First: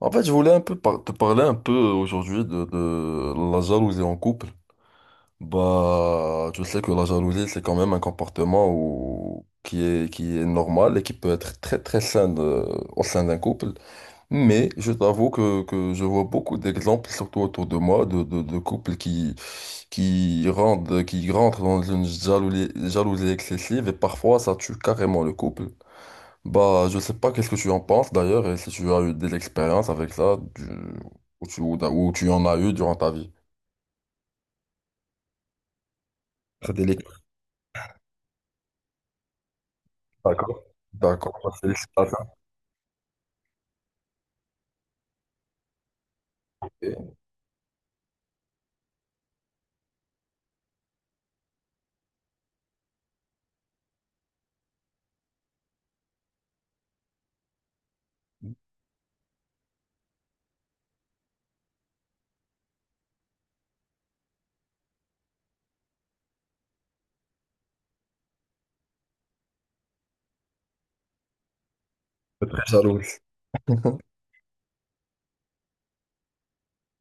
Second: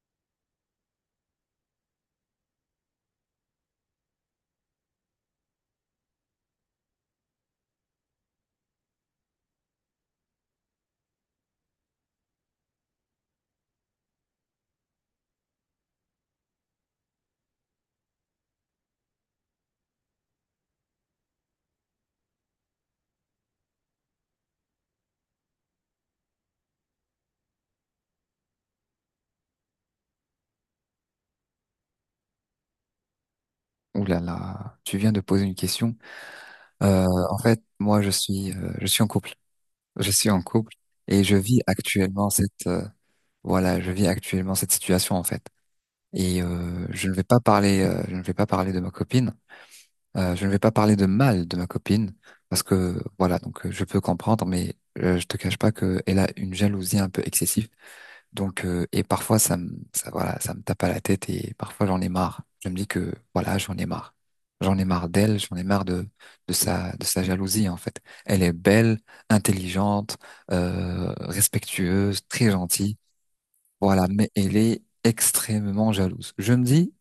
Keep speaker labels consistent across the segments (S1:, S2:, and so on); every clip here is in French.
S1: En fait, je voulais un peu te parler un peu aujourd'hui de la jalousie en couple. Je sais que la jalousie, c'est quand même un comportement qui est normal et qui peut être très très sain au sein d'un couple. Mais je t'avoue que je vois beaucoup d'exemples, surtout autour de moi, de couples qui, qui rentrent dans une jalousie excessive et parfois ça tue carrément le couple. Je sais pas qu'est-ce que tu en penses d'ailleurs et si tu as eu des expériences avec ça ou tu en as eu durant ta vie.
S2: Ouh là là, tu viens de poser une question.
S1: C'est
S2: Euh,
S1: délicat.
S2: moi, je suis en couple. Je suis en
S1: D'accord.
S2: couple et je
S1: D'accord, bah,
S2: vis
S1: c'est ça,
S2: actuellement je vis actuellement cette situation en fait. Je ne
S1: c'est-
S2: vais pas je ne vais pas parler de ma copine. Je ne vais pas parler de mal de ma copine parce que voilà, je peux comprendre, je te cache pas que elle a une jalousie un peu excessive et parfois, ça me tape à la tête et parfois j'en ai marre. Je me dis que, voilà, j'en ai marre. J'en ai marre d'elle, j'en ai marre de sa jalousie, en fait. Elle est belle, intelligente, respectueuse,
S1: c'est
S2: très
S1: très
S2: gentille.
S1: jaloux.
S2: Voilà, mais elle est extrêmement jalouse. Je me dis,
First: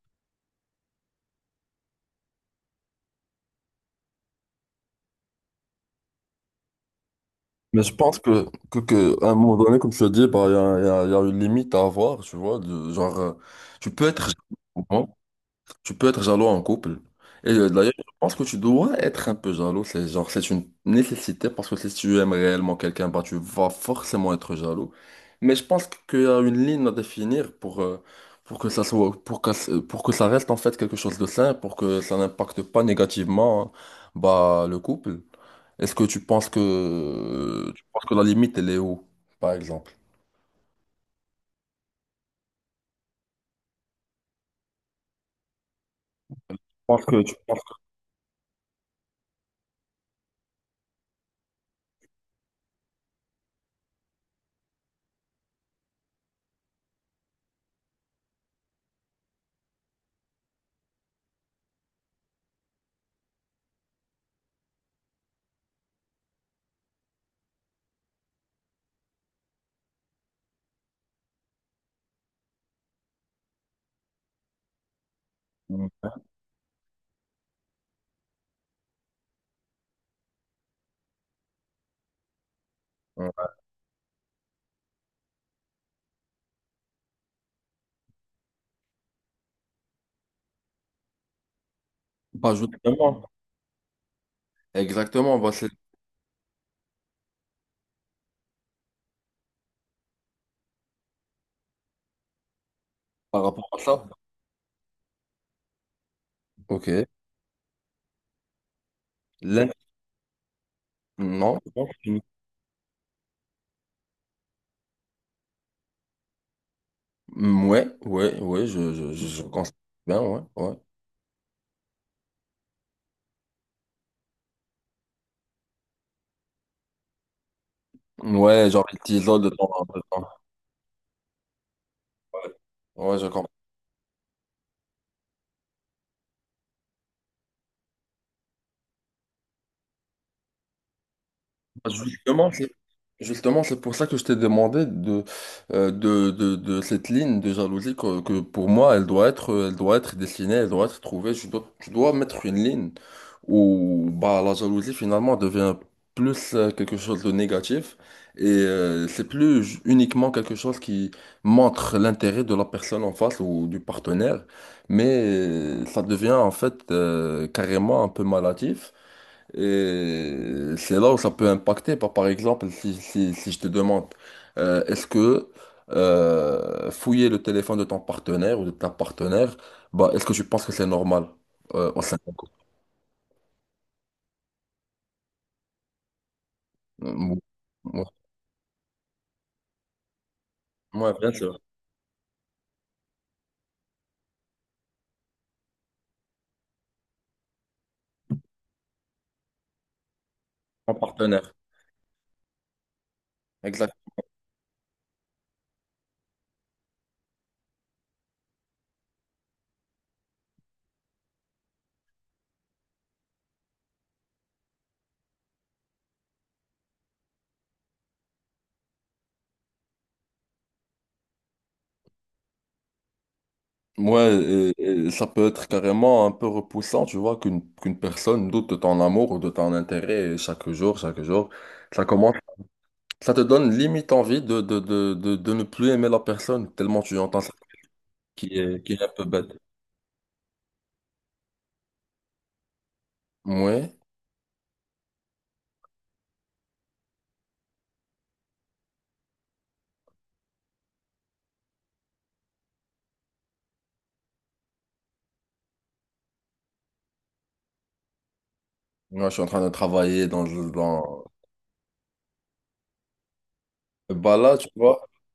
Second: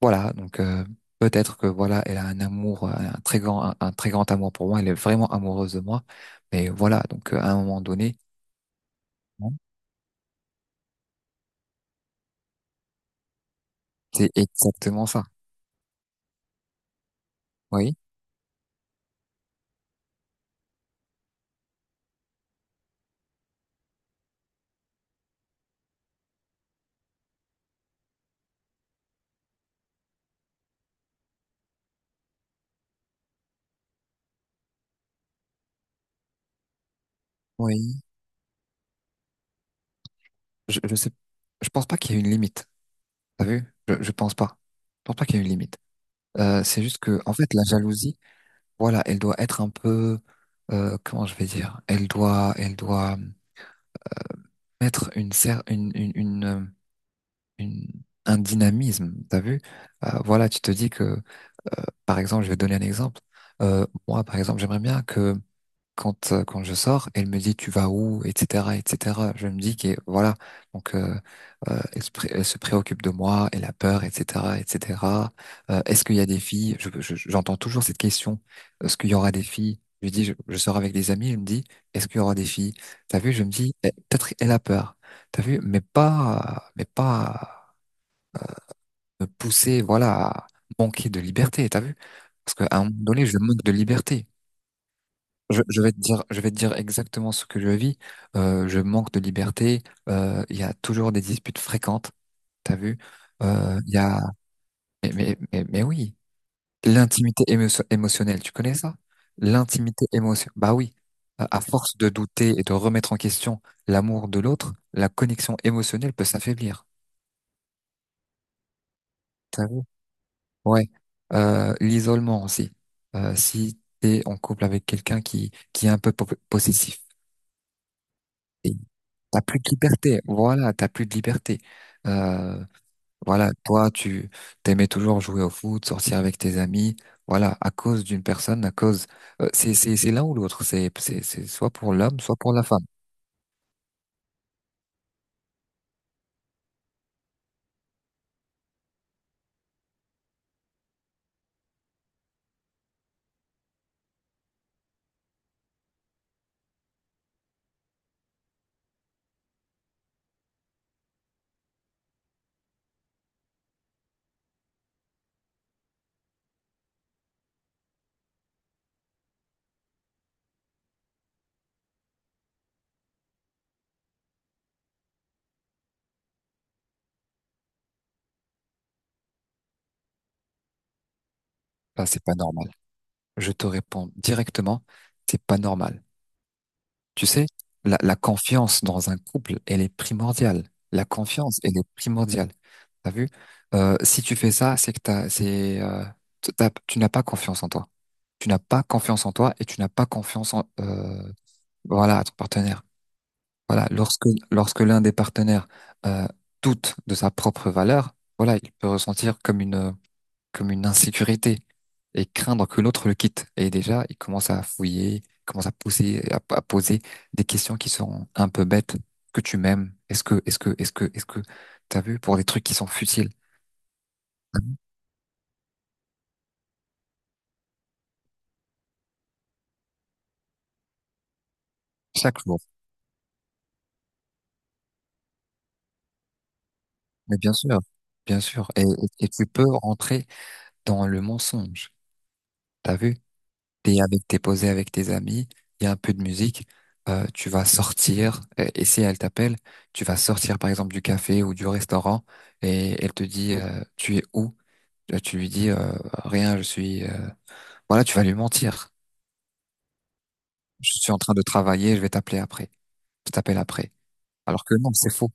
S2: voilà, donc, euh, peut-être que, voilà, elle a un amour, un très grand amour pour moi. Elle est vraiment amoureuse de moi. Mais voilà, à un moment
S1: Mais je
S2: donné,
S1: pense que, à un moment donné, comme tu as dit, bah, il y a une limite à avoir, tu vois. Genre, tu peux être
S2: c'est
S1: jaloux, hein.
S2: exactement ça.
S1: Tu peux être jaloux en couple. Et d'ailleurs,
S2: Oui.
S1: je pense que tu dois être un peu jaloux. C'est genre, c'est une nécessité parce que si tu aimes réellement quelqu'un, bah, tu vas forcément être jaloux. Mais je pense qu'il y a une ligne à définir pour que ça soit, pour que ça reste en fait quelque chose de sain, pour que ça n'impacte pas négativement, hein, bah, le couple. Est-ce que tu penses que, tu
S2: Oui.
S1: penses que la limite, elle est où, par exemple? Je
S2: Je sais, je pense pas qu'il y ait une limite. T'as vu? Je pense pas. Je pense pas qu'il y ait une limite. C'est juste
S1: pense
S2: que,
S1: que
S2: en
S1: tu
S2: fait, la
S1: penses
S2: jalousie, voilà, elle doit être un peu, comment je vais dire? Elle doit mettre une, cer- une- un dynamisme. T'as vu? Voilà, tu te dis que, par exemple, je vais donner un exemple. Moi, par exemple, j'aimerais bien que quand je sors, elle me dit tu vas où, etc., etc. Je me dis que voilà, donc euh, elle se préoccupe de moi, elle a peur, etc., etc. Est-ce qu'il y
S1: que-
S2: a des filles? J'entends toujours cette question. Est-ce qu'il y aura des filles? Je lui dis je sors avec des amis, elle me dit est-ce qu'il y aura des filles? T'as
S1: Ouais.
S2: vu? Je me dis eh, peut-être elle a peur. T'as vu? Mais pas me pousser voilà à manquer de liberté. T'as vu?
S1: Bah,
S2: Parce qu'à un moment donné
S1: justement,
S2: je manque de liberté.
S1: exactement, bah, c'est
S2: Je vais te dire, je vais te dire exactement ce que je vis. Je manque de liberté. Il y a toujours des disputes fréquentes. T'as vu?
S1: par rapport à
S2: Il y
S1: ça.
S2: a, mais oui,
S1: Ok.
S2: émotionnelle. Tu connais ça?
S1: L'in-
S2: L'intimité émotionnelle. Bah oui.
S1: Non.
S2: À force de douter et de remettre en question l'amour de l'autre, la connexion émotionnelle peut s'affaiblir.
S1: Mm, ouais, ouais, ouais, je
S2: T'as
S1: conçois
S2: vu?
S1: bien, ouais, ouais.
S2: Ouais. L'isolement aussi. Si t'es en couple avec quelqu'un qui est un peu possessif.
S1: Ouais, genre, il
S2: T'as
S1: t'isole de
S2: plus de
S1: temps en
S2: liberté,
S1: temps.
S2: voilà, t'as plus de liberté. Euh,
S1: Ouais, je comprends.
S2: voilà, toi, tu t'aimais toujours jouer au foot, sortir avec tes amis, voilà, à cause d'une personne, c'est l'un ou l'autre, c'est soit
S1: Bah,
S2: pour l'homme, soit
S1: justement,
S2: pour la
S1: c'est
S2: femme.
S1: justement, c'est pour ça que je t'ai demandé de, de cette ligne de jalousie que pour moi, elle doit être dessinée, elle doit être trouvée. Je dois, tu dois mettre une ligne où bah, la jalousie finalement devient plus quelque chose de négatif et c'est plus uniquement quelque chose qui montre l'intérêt de la personne en face ou du partenaire, mais ça devient en fait carrément un peu malatif. Et c'est là où ça peut impacter. Par, par exemple, si je te demande, est-ce que fouiller le téléphone de ton partenaire ou de ta partenaire, bah, est-ce que tu penses que c'est normal au
S2: Bah,
S1: sein
S2: c'est
S1: d'un
S2: pas
S1: couple?
S2: normal. Je te réponds directement, c'est pas normal. Tu
S1: Euh,
S2: sais,
S1: Ouais,
S2: la confiance dans un couple, elle est primordiale. La
S1: ouais, bien
S2: confiance,
S1: sûr.
S2: elle est primordiale. T'as vu? Si tu fais ça, c'est que t'as, c'est, t- t'as- tu n'as pas confiance en toi. Tu n'as pas confiance en toi et tu n'as pas confiance
S1: Ton partenaire.
S2: à ton partenaire. Voilà,
S1: Exact.
S2: lorsque l'un des partenaires euh, doute de sa propre valeur, voilà, il peut ressentir comme une insécurité et craindre que l'autre le quitte. Et déjà, il commence à fouiller, il commence à pousser, à poser des questions qui sont un peu bêtes. Que tu m'aimes? Est-ce que, t'as vu pour des trucs qui sont futiles.
S1: Ouais,
S2: Mhm.
S1: et ça peut être carrément un peu repoussant, tu vois, qu'une personne doute de ton amour ou de ton intérêt chaque jour, chaque jour. Ça commence,
S2: Chaque jour.
S1: ça te donne limite envie de, de ne plus aimer la personne, tellement tu
S2: Mais
S1: entends ça.
S2: bien sûr, bien
S1: Qui
S2: sûr.
S1: est, qui est un peu
S2: Et
S1: bête.
S2: tu peux rentrer dans le mensonge. T'as vu?
S1: Ouais,
S2: T'es posé avec tes amis, il y a un peu de musique, tu vas sortir, et si elle t'appelle, tu vas sortir par exemple du café ou du restaurant, et elle te dit, tu es où? Tu lui dis, rien, voilà, tu vas lui mentir.
S1: moi je suis en train de travailler dans,
S2: Je suis en
S1: dans...
S2: train de travailler, je vais t'appeler après. Je t'appelle après.
S1: Bah là,
S2: Alors
S1: tu
S2: que non,
S1: vois,
S2: c'est faux,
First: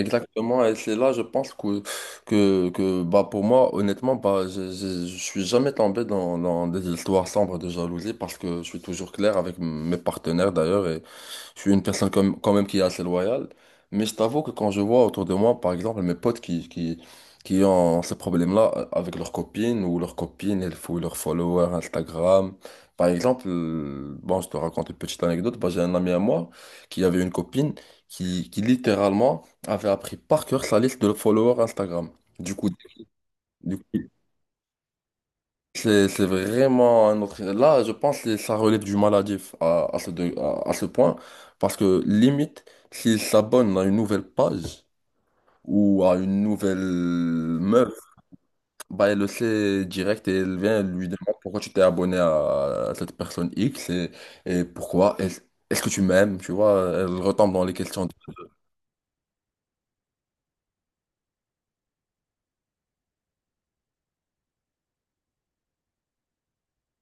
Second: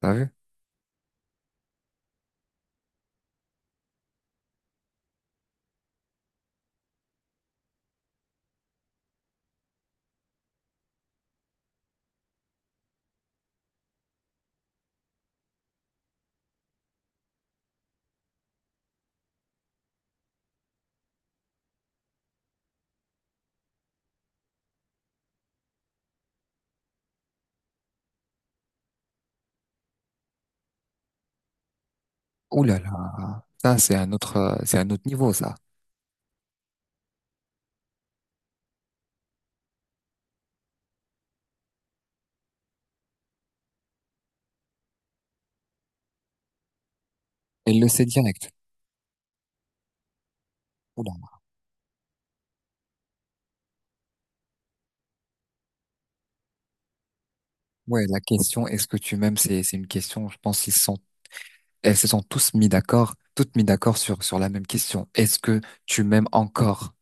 S2: t'as vu?
S1: et c'est là, je pense que bah, pour moi, honnêtement, bah, je suis jamais tombé dans, dans des histoires sombres de jalousie parce que je suis toujours clair avec mes partenaires d'ailleurs. Je suis une personne quand même qui est assez loyale, mais je t'avoue que quand je vois autour de moi, par exemple, mes potes qui ont ce problème-là avec leurs copines ou leurs copines, elles fouillent leurs followers Instagram. Par exemple, bon, je te raconte une petite anecdote. Bah, j'ai un ami à moi qui avait une copine qui littéralement avait appris par cœur sa liste de followers Instagram. Du
S2: Ouh
S1: coup,
S2: là là,
S1: du
S2: ça
S1: coup,
S2: c'est un c'est un autre niveau ça.
S1: c'est vraiment un autre... Là, je pense que ça relève du maladif à ce point, parce que limite, s'il s'abonne à une nouvelle page ou à une nouvelle
S2: Elle le
S1: meuf,
S2: sait direct.
S1: bah, elle le sait direct et elle vient elle
S2: Ouh
S1: lui
S2: là là.
S1: demander pourquoi tu t'es abonné à, cette personne X et pourquoi est-ce que tu m'aimes, tu vois, elle retombe dans les
S2: Ouais,
S1: questions.
S2: la question, est-ce que tu m'aimes, c'est une question, je pense, ils se sentent elles se sont tous mis d'accord, toutes mis d'accord sur la même question. Est-ce que tu m'aimes encore?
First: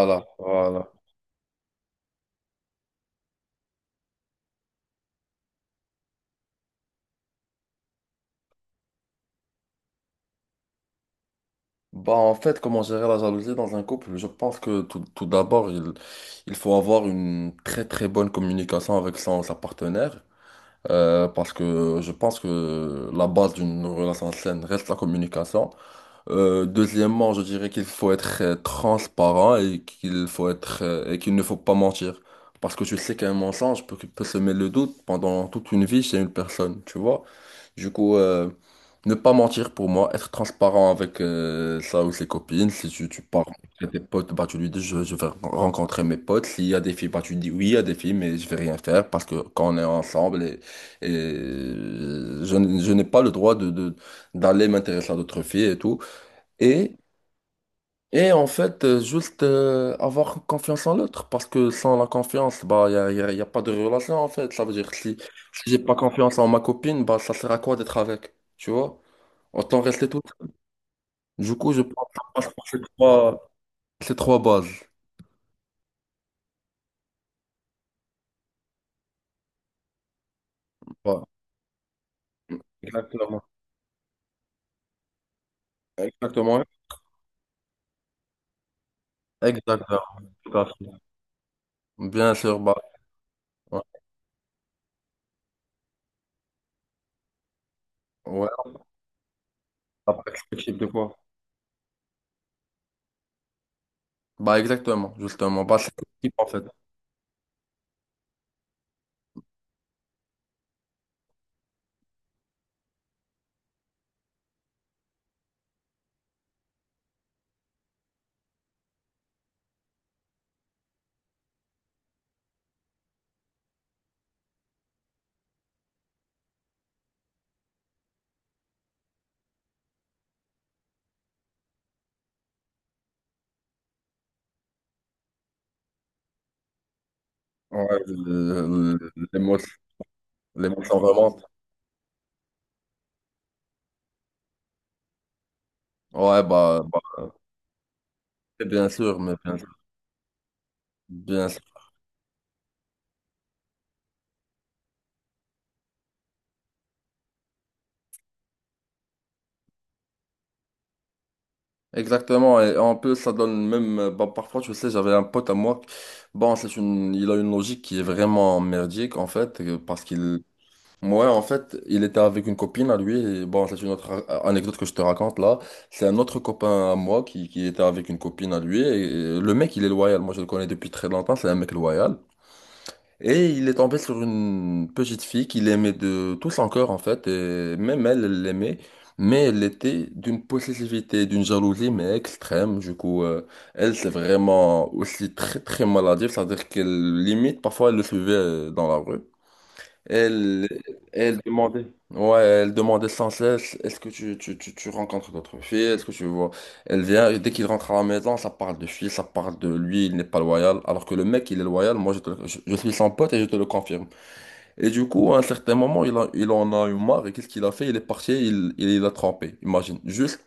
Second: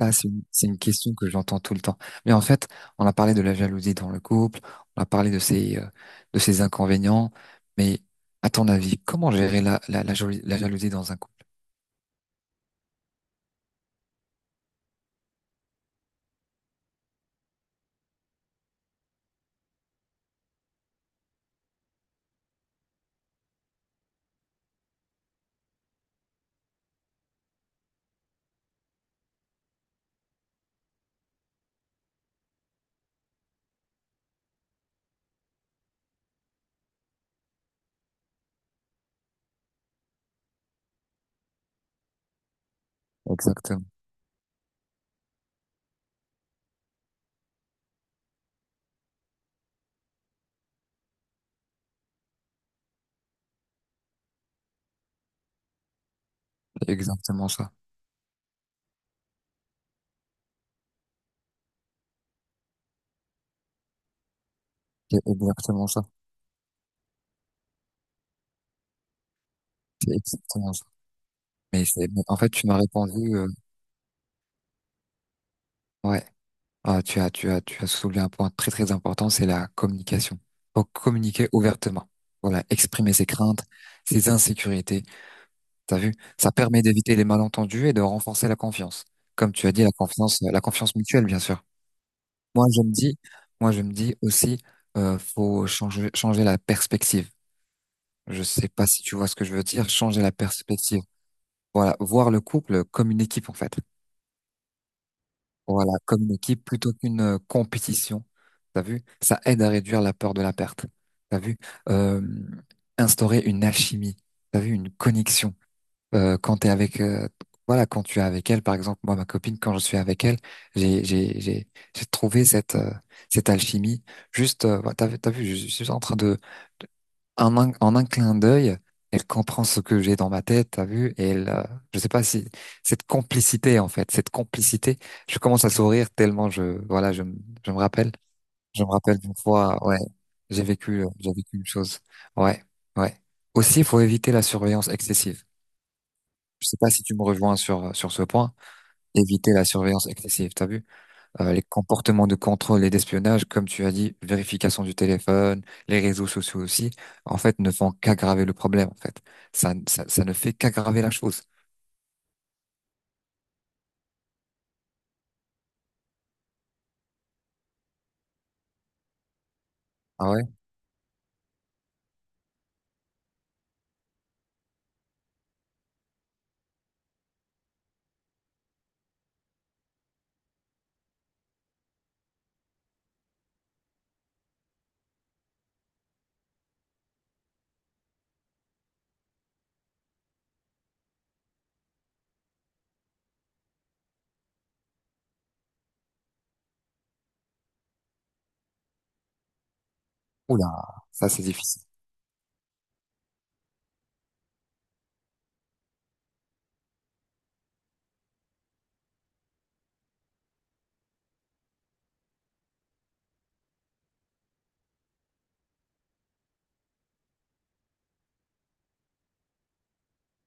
S2: Ça, c'est une
S1: voilà.
S2: question que j'entends tout le temps. Mais en fait, on a parlé de la jalousie dans le couple, on a parlé de de ses inconvénients, mais à ton avis, comment gérer la jalousie dans un couple?
S1: Bah, en fait, comment gérer la jalousie dans un couple? Je pense que tout d'abord, il faut avoir une très très bonne communication avec sa partenaire. Euh, parce que je pense que la base d'une relation saine reste la communication. Deuxièmement, je dirais qu'il faut être transparent et qu'il faut être et qu'il ne faut pas mentir. Parce que tu sais qu'un mensonge peut semer le doute pendant toute une vie chez une personne, tu vois. Du coup, ne pas mentir pour moi, être transparent avec sa ou ses copines. Si tu, tu pars
S2: Exactement.
S1: avec tes potes, bah tu lui dis je vais rencontrer mes potes. S'il y a des filles, bah tu dis oui, il y a des filles, mais je vais rien faire parce que quand on est ensemble et je n'ai pas le droit d'aller m'intéresser à d'autres filles et tout.
S2: C'est
S1: Et,
S2: exactement ça.
S1: et en fait, juste avoir confiance en l'autre, parce que sans la confiance, bah, y a pas de relation en fait. Ça veut dire que si,
S2: C'est
S1: si j'ai
S2: exactement
S1: pas
S2: ça.
S1: confiance en ma copine, bah, ça sert à quoi d'être avec? Tu vois? Autant rester
S2: C'est
S1: tout seul.
S2: exactement ça.
S1: Du coup, je
S2: Mais,
S1: pense
S2: c'est-
S1: que ça
S2: mais en fait,
S1: passe par
S2: tu m'as répondu,
S1: ces trois bases.
S2: ouais. Ah, tu as soulevé un point très très important, c'est la communication. Donc
S1: Voilà.
S2: communiquer ouvertement. Voilà, exprimer ses
S1: Exactement.
S2: craintes, ses insécurités. T'as vu? Ça
S1: Exactement.
S2: permet d'éviter les malentendus et de renforcer la confiance. Comme tu as dit,
S1: Exactement. Tout
S2: la
S1: à fait.
S2: confiance mutuelle, bien sûr.
S1: Bien sûr,
S2: Moi,
S1: bah,
S2: je me dis, moi, je
S1: ouais,
S2: me dis aussi, faut changer la perspective. Je
S1: ouais,
S2: sais pas si tu vois ce que je veux dire,
S1: on
S2: changer
S1: a pas
S2: la
S1: ce de
S2: perspective.
S1: quoi.
S2: Voilà, voir le couple comme une équipe, en fait.
S1: Bah, exactement, justement. Bah, c'est
S2: Voilà, comme
S1: ce
S2: une
S1: en fait.
S2: équipe plutôt qu'une compétition. T'as vu? Ça aide à réduire la peur de la perte. T'as vu? Euh, Instaurer une alchimie. T'as vu? Une connexion. Euh, quand t'es avec, euh, voilà, quand tu es avec elle, par exemple, moi, ma copine, quand je suis avec elle, j'ai, j'ai, j'ai, j'ai trouvé cette alchimie. Juste, t'as vu, je suis en train de, en un clin d'œil, elle comprend ce que j'ai dans ma tête, t'as vu? Et je sais pas si cette complicité, je commence à sourire tellement je me
S1: Ouais,
S2: rappelle, je me rappelle d'une
S1: l'émotion,
S2: fois, ouais,
S1: l'émotion
S2: j'ai
S1: vraiment.
S2: vécu une chose, ouais, ouais. Aussi, il faut éviter la surveillance excessive.
S1: Ouais,
S2: Je sais
S1: bah,
S2: pas si tu me
S1: bah,
S2: rejoins sur ce point,
S1: bien sûr, mais
S2: éviter
S1: bien
S2: la
S1: sûr,
S2: surveillance excessive, t'as vu?
S1: bien
S2: Les
S1: sûr.
S2: comportements de contrôle et d'espionnage, comme tu as dit, vérification du téléphone, les réseaux sociaux aussi, en fait, ne font qu'aggraver le problème, en fait. Ça ne fait qu'aggraver la chose.
S1: Exactement, et en plus, ça donne même, bah, parfois, tu sais, j'avais un pote à moi, bon, il a une logique qui est vraiment merdique, en fait, parce
S2: Ah
S1: qu'il,
S2: ouais?
S1: moi, en fait, il était avec une copine à lui, et bon, c'est une autre anecdote que je te raconte là, c'est un autre copain à moi qui était avec une copine à lui, et, le mec, il est loyal, moi, je le connais depuis très longtemps, c'est un mec loyal. Et il est tombé sur une petite fille qu'il aimait de tout son cœur, en fait, et même elle, elle l'aimait, mais elle était d'une possessivité, d'une jalousie, mais extrême. Du coup, elle, c'est vraiment aussi très, très maladive, c'est-à-dire qu'elle limite, parfois, elle le suivait dans la rue. Elle,
S2: Oula, ça
S1: elle
S2: c'est difficile.
S1: demandait, ouais, elle demandait sans cesse, est-ce que tu rencontres d'autres filles, est-ce que tu vois. Elle vient, et dès qu'il rentre à la maison, ça parle de filles, ça parle de lui, il n'est pas loyal. Alors que le mec, il est loyal, moi, je suis son pote et je te le confirme. Et du coup, à un certain moment, il en a eu marre, et qu'est-ce qu'il a fait? Il est parti, l'a trompé, imagine. Juste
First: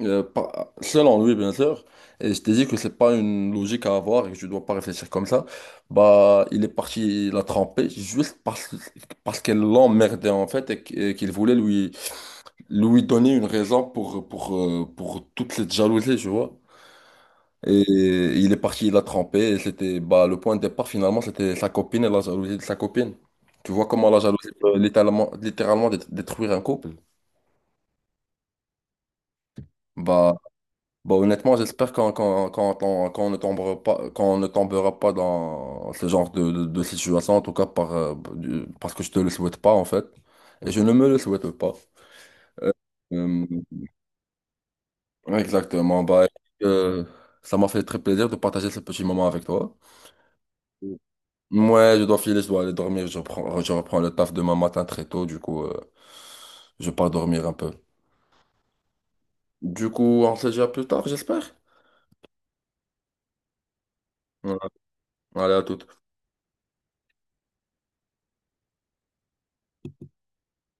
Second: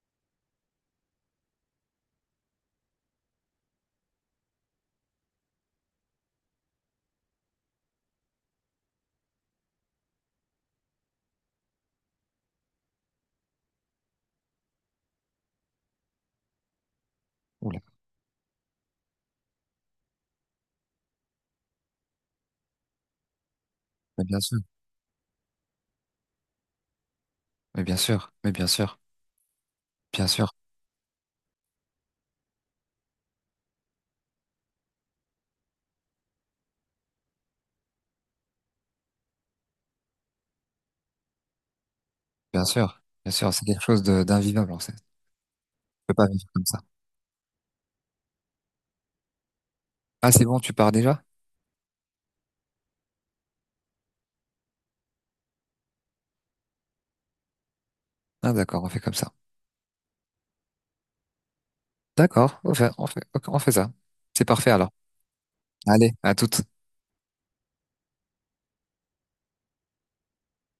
S1: selon lui, bien sûr, et je t'ai dit que c'est pas une logique à avoir et que je dois pas réfléchir comme ça, bah, il est parti la tremper juste parce qu'elle l'emmerdait en fait et qu'il voulait lui donner une raison pour toute cette jalousie, tu vois.
S2: Oula,
S1: Et il est parti la tremper et c'était, bah, le point de départ finalement, c'était sa copine et la jalousie de sa copine. Tu vois comment la
S2: mais bien
S1: jalousie
S2: sûr,
S1: peut littéralement, littéralement détruire un couple?
S2: mais bien sûr, mais bien sûr, bien
S1: Bah,
S2: sûr,
S1: bon, honnêtement, j'espère qu'on ne tombera pas, qu'on ne tombera pas dans ce genre de situation, en tout cas par, parce que je te le souhaite pas, en fait. Et je ne me le souhaite pas.
S2: bien sûr, bien
S1: Euh,
S2: sûr, c'est quelque chose de d'invivable, en fait. Je
S1: exactement.
S2: peux
S1: Bah,
S2: pas vivre comme ça.
S1: euh, ça m'a fait très plaisir de partager ce petit moment avec toi.
S2: Ah, c'est bon, tu pars déjà?
S1: Ouais je dois filer, je dois aller dormir. Je reprends le taf demain matin très tôt, du coup, je pars dormir un peu.
S2: Ah, d'accord, on fait comme ça.
S1: Du coup, on se dit à plus tard, j'espère.
S2: D'accord, on fait ça. C'est
S1: Voilà.
S2: parfait alors.
S1: Allez, à toute.
S2: Allez, à toute.